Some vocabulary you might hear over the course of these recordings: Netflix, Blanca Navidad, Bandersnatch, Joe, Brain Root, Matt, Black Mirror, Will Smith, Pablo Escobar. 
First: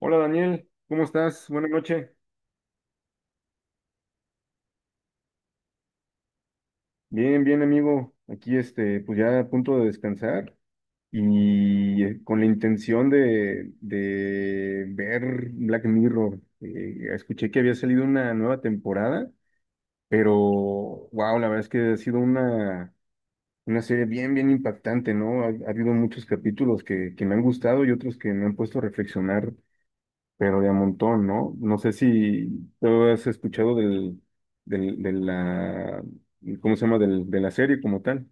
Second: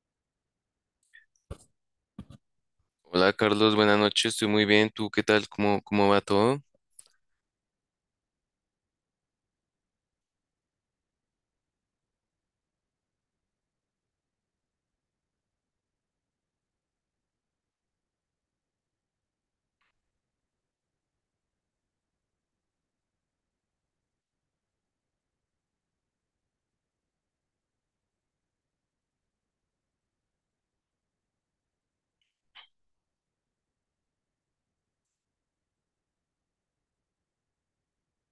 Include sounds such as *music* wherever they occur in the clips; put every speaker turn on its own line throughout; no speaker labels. Hola Daniel, ¿cómo estás? Buenas noches.
Hola Carlos, buenas noches, estoy muy bien. ¿Tú qué tal? ¿Cómo va todo?
Bien, bien amigo. Aquí pues ya a punto de descansar y con la intención de ver Black Mirror. Escuché que había salido una nueva temporada, pero wow, la verdad es que ha sido una serie bien, bien impactante, ¿no? Ha habido muchos capítulos que me han gustado y otros que me han puesto a reflexionar. Pero de a montón, ¿no? No sé si tú has escuchado del, de la, ¿cómo se llama? De la serie como tal.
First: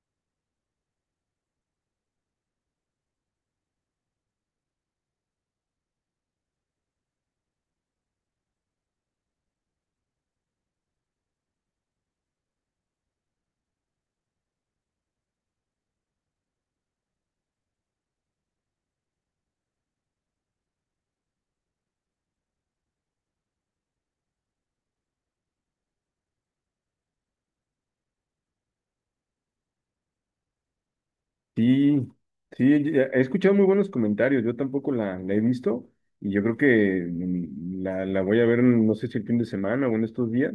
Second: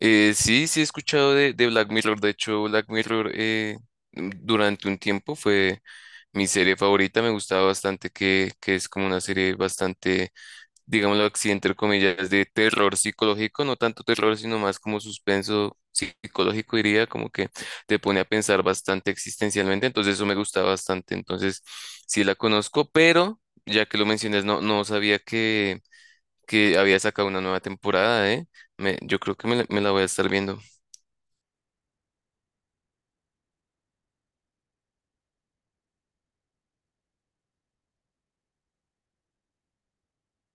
Sí, he escuchado de Black Mirror. De hecho, Black Mirror durante un tiempo fue mi serie favorita. Me gustaba bastante que es como una serie bastante, digámoslo así, entre comillas, de terror psicológico. No tanto terror, sino más como suspenso psicológico, diría, como que te pone a pensar bastante existencialmente. Entonces eso me gusta bastante. Entonces sí la conozco, pero ya que lo mencionas, no, no sabía que había sacado una nueva temporada, ¿eh? Yo creo que me la voy a estar viendo.
Sí, sí, he escuchado muy buenos comentarios. Yo tampoco la he visto y yo creo que la voy a ver, no sé si el fin de semana o en estos días,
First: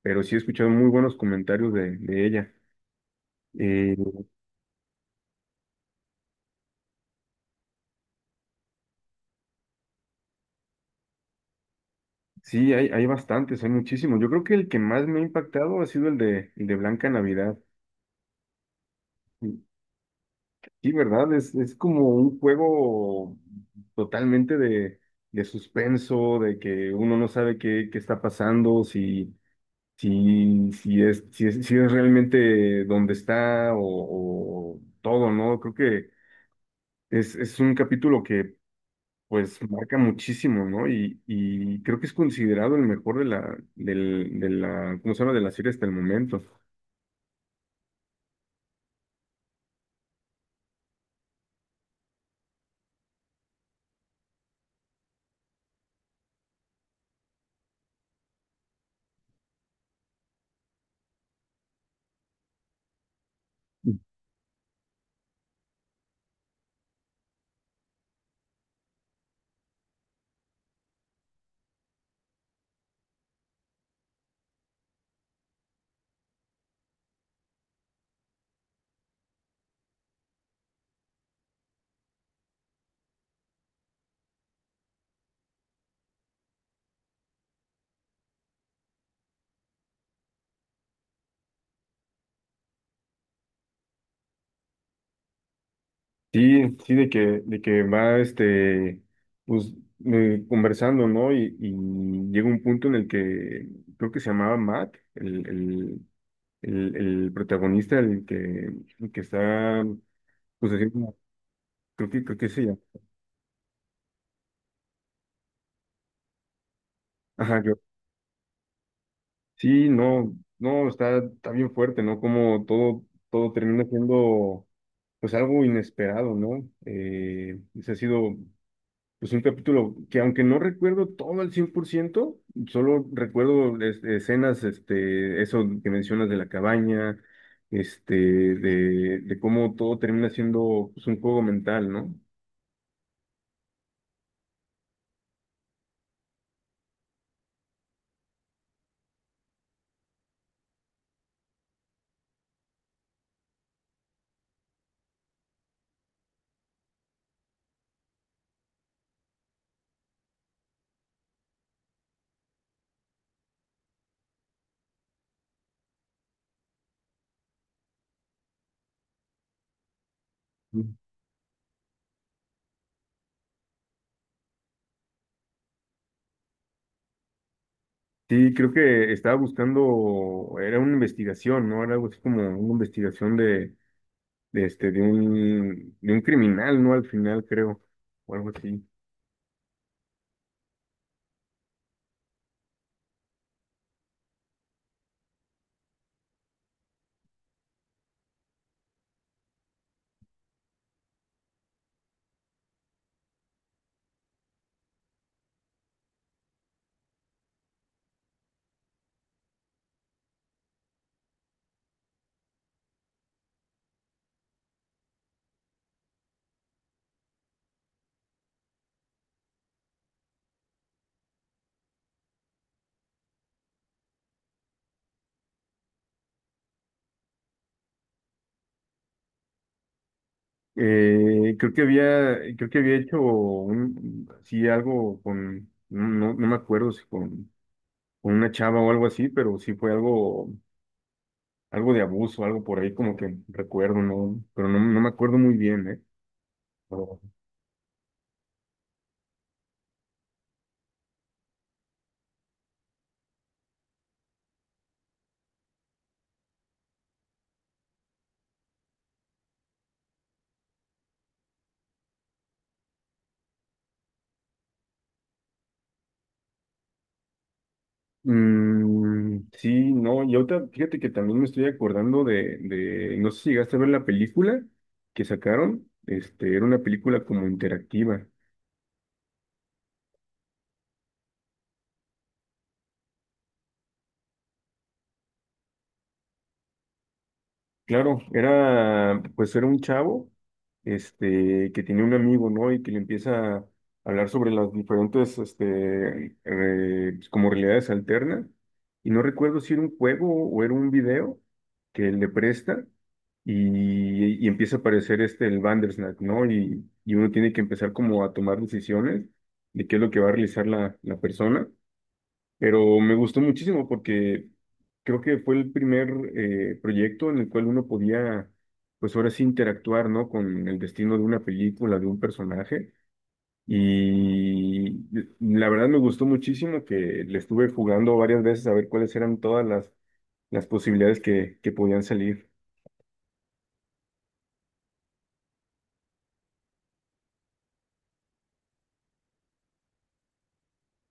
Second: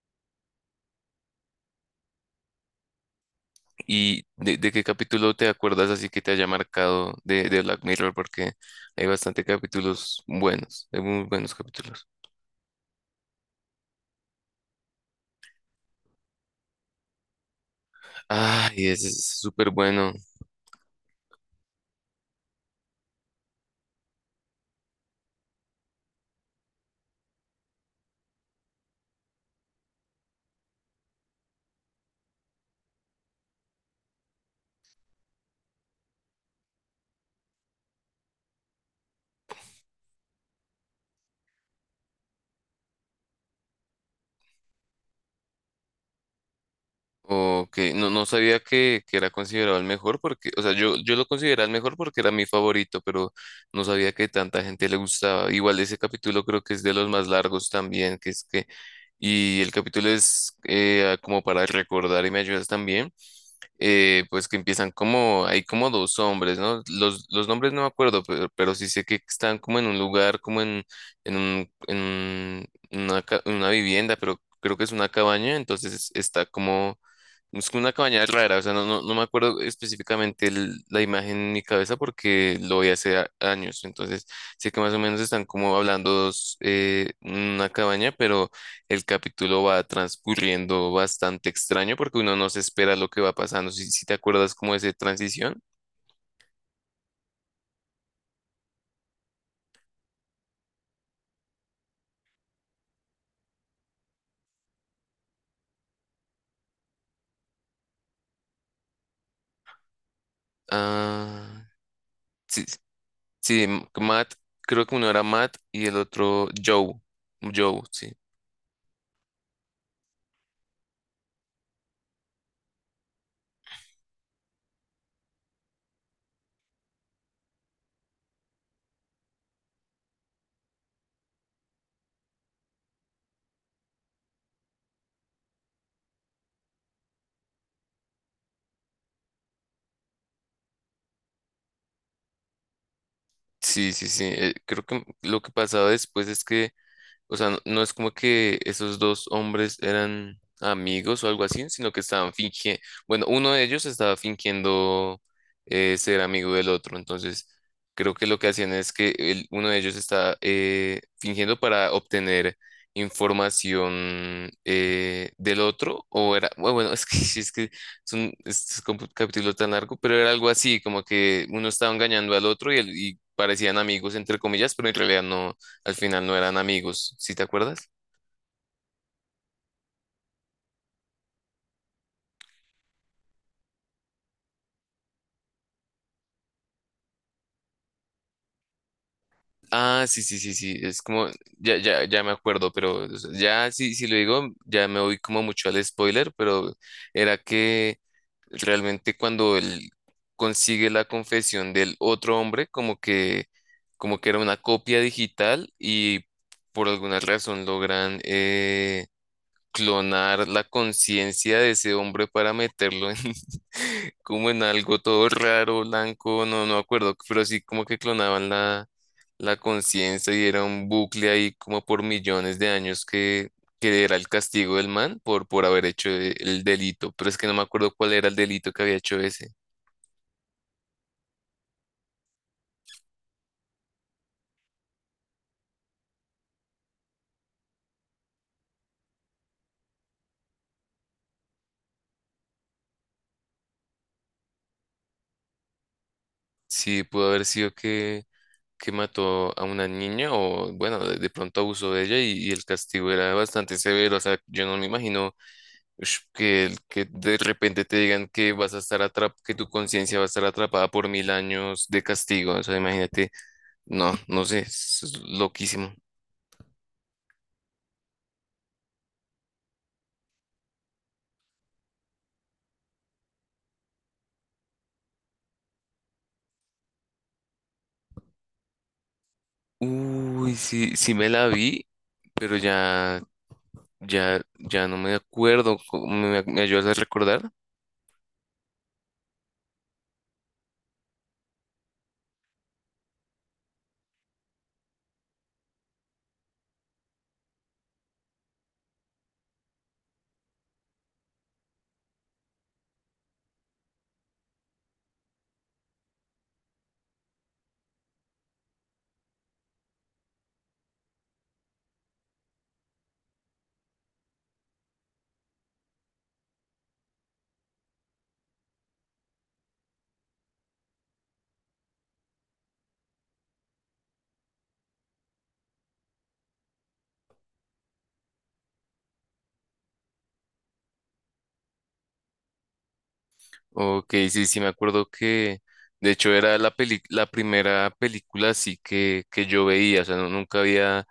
pero sí he escuchado muy buenos comentarios de ella. Eh,
¿Y de qué capítulo te acuerdas así que te haya marcado de Black Mirror? Porque hay bastante capítulos buenos, hay muy buenos capítulos.
sí, hay bastantes, hay muchísimos. Yo creo que el que más me ha impactado ha sido el de Blanca Navidad.
Ay, ese es súper bueno.
Sí, ¿verdad? Es como un juego totalmente de suspenso, de que uno no sabe qué está pasando, si es realmente donde está o todo, ¿no? Creo que es un capítulo que pues marca muchísimo, ¿no? Y creo que es considerado el mejor de la, del, de la, ¿cómo se llama? De la serie hasta el momento.
Ok, no, no sabía que era considerado el mejor porque, o sea, yo lo consideraba el mejor porque era mi favorito, pero no sabía que tanta gente le gustaba. Igual ese capítulo creo que es de los más largos también, y el capítulo es como para recordar y me ayudas también, pues que empiezan como, hay como dos hombres, ¿no? Los nombres no me acuerdo, pero sí sé que están como en un lugar, como en un, en una, ca- una vivienda, pero creo que es una cabaña, entonces está como es como una cabaña rara, o sea, no me acuerdo específicamente la imagen en mi cabeza porque lo vi hace años, entonces sé que más o menos están como hablando dos, una cabaña, pero el capítulo va transcurriendo bastante extraño porque uno no se espera lo que va pasando, si te acuerdas como de esa transición.
Sí, sí, de que va pues, conversando, ¿no? Y llega un punto en el que creo que se llamaba Matt, el protagonista, el que está, pues, haciendo,
Ah,
creo que
sí,
sí, ya.
Matt, creo que uno era Matt y el otro Joe,
Ajá, yo,
Joe, sí.
sí, no, no, está, está bien fuerte, ¿no? Como todo, todo termina siendo, pues, algo inesperado, ¿no? Ese ha sido. Pues un capítulo que aunque no recuerdo todo al 100% solo recuerdo escenas, eso que mencionas de la cabaña, de cómo todo termina siendo pues, un juego mental, ¿no?
Sí, Creo que lo que pasaba después es que... O sea, no, no es como que esos dos hombres eran amigos o algo así, sino que estaban fingiendo, bueno, uno de ellos estaba fingiendo ser amigo del otro, entonces creo que lo que hacían es que uno de ellos estaba fingiendo para obtener información del otro, o era, bueno, es que, *laughs* es que es un, es como un capítulo tan largo, pero era algo así,
Mm.
como que uno estaba engañando al otro y, y parecían amigos, entre comillas, pero en realidad no al final no eran amigos, ¿sí te acuerdas?
Sí, creo que estaba buscando, era una investigación, ¿no? Era algo así como una investigación de un criminal, ¿no? Al final, creo, o algo así.
Sí, es como, ya me acuerdo, pero o sea, ya, si lo digo, ya me voy como mucho al spoiler, pero era que realmente cuando él consigue la confesión del otro hombre, como que era una copia digital y por alguna razón logran clonar la conciencia de ese hombre para meterlo en *laughs* como en algo todo raro, blanco, no me acuerdo, pero sí como que clonaban la, la conciencia y era un bucle ahí como por millones de años que era el castigo del man por haber hecho el delito, pero es que no me acuerdo cuál era el delito que había hecho ese.
Creo que había hecho un, sí, algo con, no, no, no me acuerdo si con, con una chava o algo así, pero sí fue algo, algo de abuso, algo por ahí como que recuerdo, ¿no? Pero no, no me acuerdo muy bien, ¿eh?
Sí,
Pero,
pudo haber sido Que mató a una niña o bueno, de pronto abusó de ella y el castigo era bastante severo, o sea, yo no me imagino Ush, que, que de repente te digan que vas a estar atrap que tu conciencia va a estar atrapada por 1000 años de castigo. O sea, imagínate, no, no sé, es loquísimo.
sí, no, y ahorita fíjate que también me estoy acordando no sé si llegaste a ver la película que sacaron, era una película como interactiva.
Uy, sí, sí me la vi, pero ya no me acuerdo. Me ayudas a recordar?
Claro, era, pues era un chavo, que tenía un amigo, ¿no? Y que le empieza a hablar sobre las diferentes, como realidades alternas. Y no recuerdo si era un juego o era un video que le presta y empieza a aparecer el Bandersnatch, ¿no? Y uno tiene que empezar como a tomar decisiones de qué es lo que va a realizar la persona. Pero me gustó muchísimo porque creo que fue el primer proyecto en el cual uno podía, pues ahora sí, interactuar, ¿no? Con el destino de una película, de un personaje. Y la verdad me gustó muchísimo que le estuve jugando varias veces a ver cuáles eran todas las posibilidades que podían salir.
Ok, sí, sí, me acuerdo que de hecho era la la primera película así que yo veía, o sea, nunca había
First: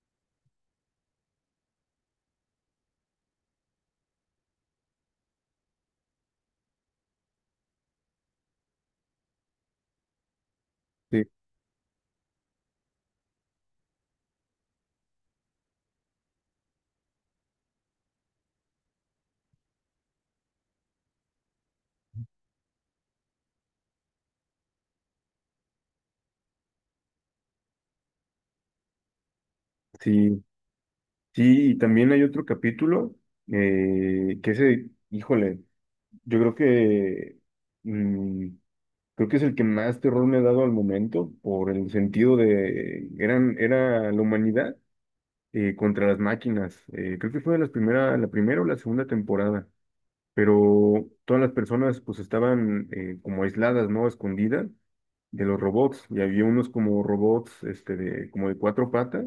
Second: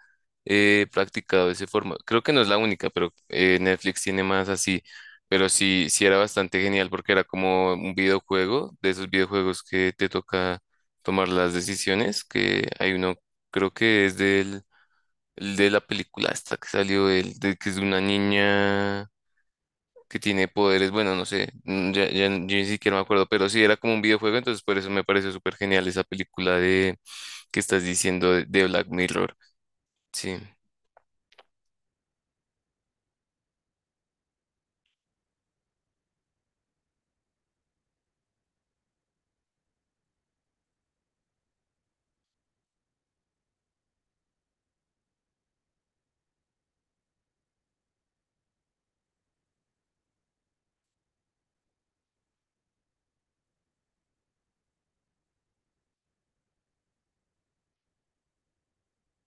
practicado ese formato. Creo que no es la única, pero Netflix tiene más así, pero sí, sí era bastante genial porque era como un videojuego, de esos videojuegos que te toca
Sí,
tomar las decisiones, que hay uno, creo que es del, el de la película esta que salió, el de, que es de una niña que tiene poderes, bueno, no sé, ya yo ni siquiera me acuerdo, pero sí era como un videojuego, entonces por eso me pareció súper genial esa película de que estás diciendo de Black Mirror. Sí,
sí, sí, y también hay otro capítulo híjole, yo creo que mm, creo que es el que más terror me ha dado al momento, por el sentido de, eran, era la humanidad contra las máquinas. Creo que fue de las primera, la primera o la segunda temporada, pero todas las personas pues estaban como aisladas, ¿no? Escondidas de los robots, y había unos como robots, como de cuatro patas,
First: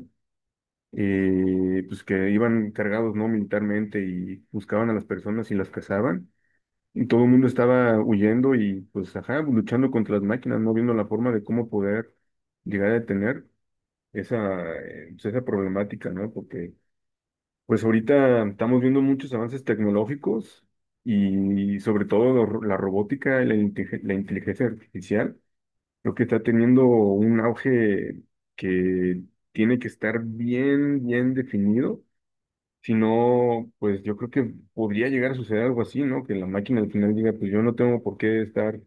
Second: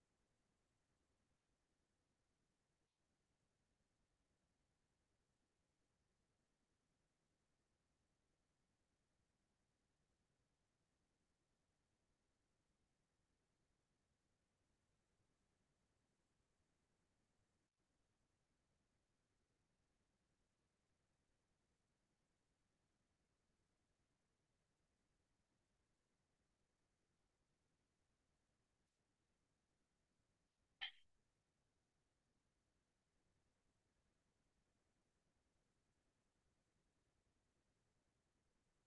pues que iban cargados, ¿no? Militarmente y buscaban a las personas y las cazaban. Y todo el mundo estaba huyendo y pues ajá, pues, luchando contra las máquinas, no viendo la forma de cómo poder llegar a detener esa, pues, esa problemática, ¿no? Porque pues ahorita estamos viendo muchos avances tecnológicos y sobre todo la robótica y la inteligencia artificial, lo que está teniendo un auge que tiene que estar bien, bien definido si no, pues yo creo que podría llegar a suceder algo así, ¿no? Que la máquina al final diga, pues yo no tengo por qué estar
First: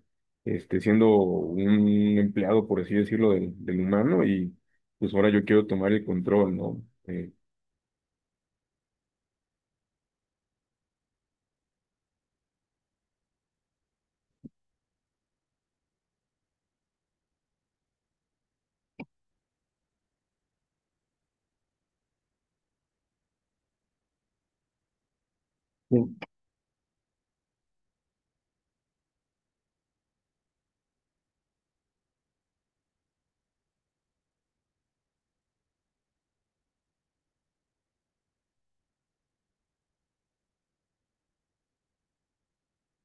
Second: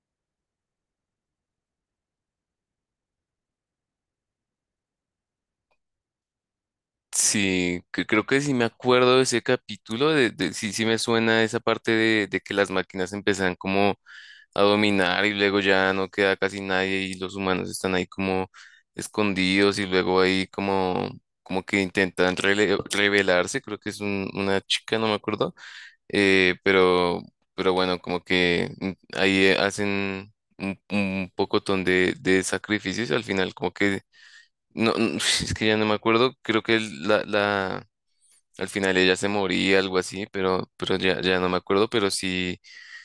siendo un empleado, por así decirlo, del humano y pues ahora yo quiero tomar el control, ¿no?
Creo que sí me acuerdo de ese capítulo, sí, sí me suena esa parte de que las máquinas empiezan como a dominar y luego ya no queda casi nadie y los humanos están ahí como escondidos y luego ahí como... como que intentan rebelarse, creo que es una chica, no me acuerdo. Eh, pero, pero bueno, como que ahí hacen un pocotón de sacrificios al final, como que, no, no, *laughs* es que ya no me acuerdo, creo que la, al final ella se moría, algo así, pero ya no me acuerdo, pero sí,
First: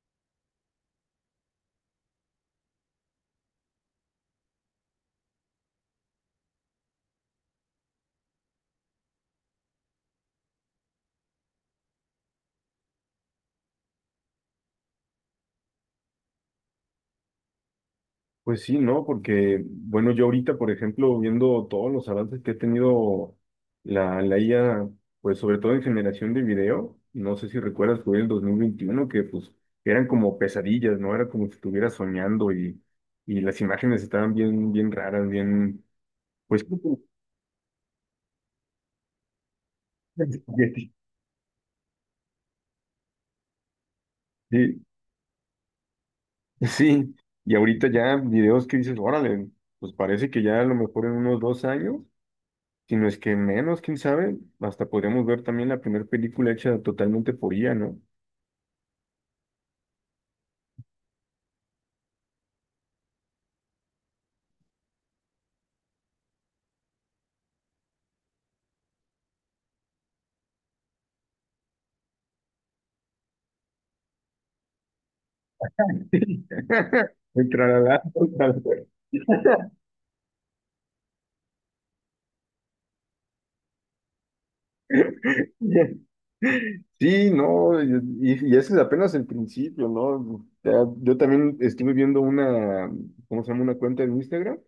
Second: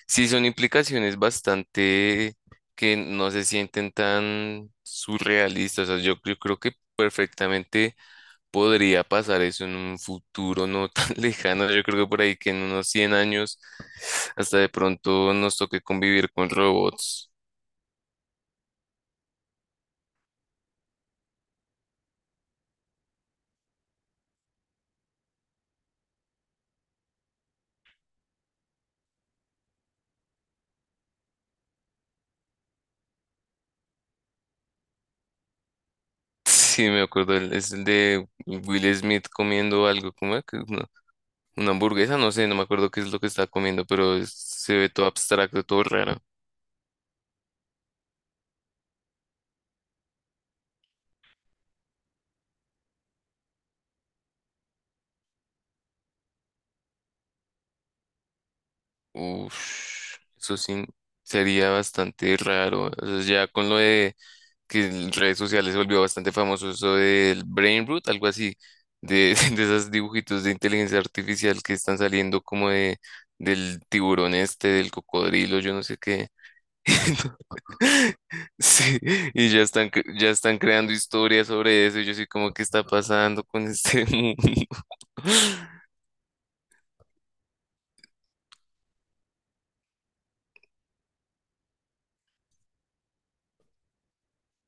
sí son implicaciones bastante que no se sienten tan surrealistas, o sea, yo creo que perfectamente podría pasar eso en un futuro no tan *laughs* lejano. Yo creo que por ahí que en unos 100 años hasta de pronto nos toque convivir con robots. *laughs*
Pues sí, ¿no? Porque, bueno, yo ahorita, por ejemplo, viendo todos los avances que ha tenido la IA, pues sobre todo en generación de video, no sé si recuerdas, fue el 2021 que pues eran como pesadillas, ¿no? Era como si estuviera soñando y las imágenes estaban bien, bien raras, bien, pues...
Sí, me
*laughs*
acuerdo, es el de Will Smith comiendo algo, como una, una hamburguesa, no sé, no me acuerdo qué es lo que está comiendo, pero se
Sí,
ve todo abstracto, todo raro.
sí, y ahorita ya videos que dices, órale, pues parece que ya a lo mejor en unos 2 años, si no es que menos, quién sabe, hasta podríamos ver también la primera película hecha totalmente por IA, ¿no?
Uf, eso sí sería bastante raro. O sea, ya con lo de que en redes sociales se volvió bastante famoso eso del Brain Root, algo así, de, *laughs* de esos dibujitos de inteligencia artificial que están saliendo como de, del tiburón este, del cocodrilo, yo no sé qué.
*laughs* El
*laughs*
tralalá, el tralalá.
Sí, y ya están, ya están creando historias sobre eso, y yo sí como, ¿qué está pasando con este *laughs* mundo?
*laughs* Sí, no, y ese es apenas el principio, ¿no? O sea, yo también estuve viendo una, ¿cómo se llama? Una cuenta en Instagram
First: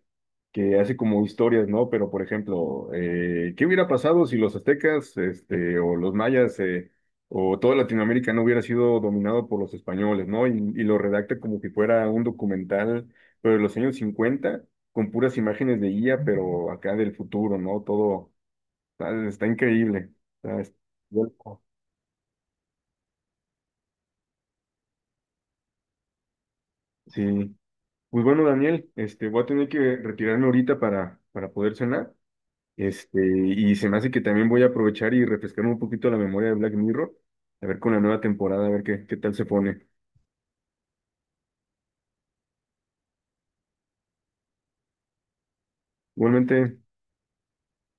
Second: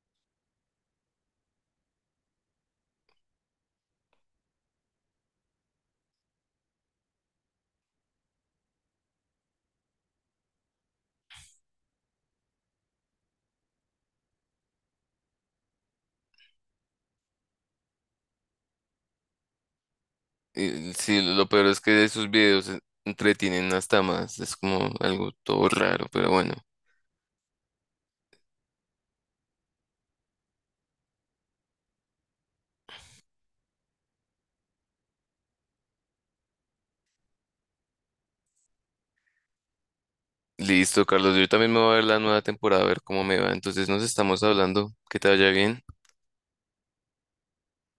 que hace como historias, ¿no? Pero, por ejemplo, ¿qué hubiera pasado si los aztecas, o los mayas, o toda Latinoamérica no hubiera sido dominado por los españoles, ¿no? Y lo redacta como que fuera un documental, pero de los años 50 con puras imágenes de IA, pero acá del futuro, ¿no? Todo está, está increíble. Está- es-
Y sí, lo peor es que de esos videos entretienen hasta más, es como algo todo raro, pero bueno.
sí. Pues bueno, Daniel, voy a tener que retirarme ahorita para poder cenar. Y se me hace que también voy a aprovechar y refrescarme un poquito la memoria de Black Mirror, a ver con la nueva temporada, a ver qué, qué tal se pone.
Listo, Carlos. Yo también me voy a ver la nueva temporada, a ver cómo me va. Entonces nos estamos hablando. Que te vaya bien.
Igualmente,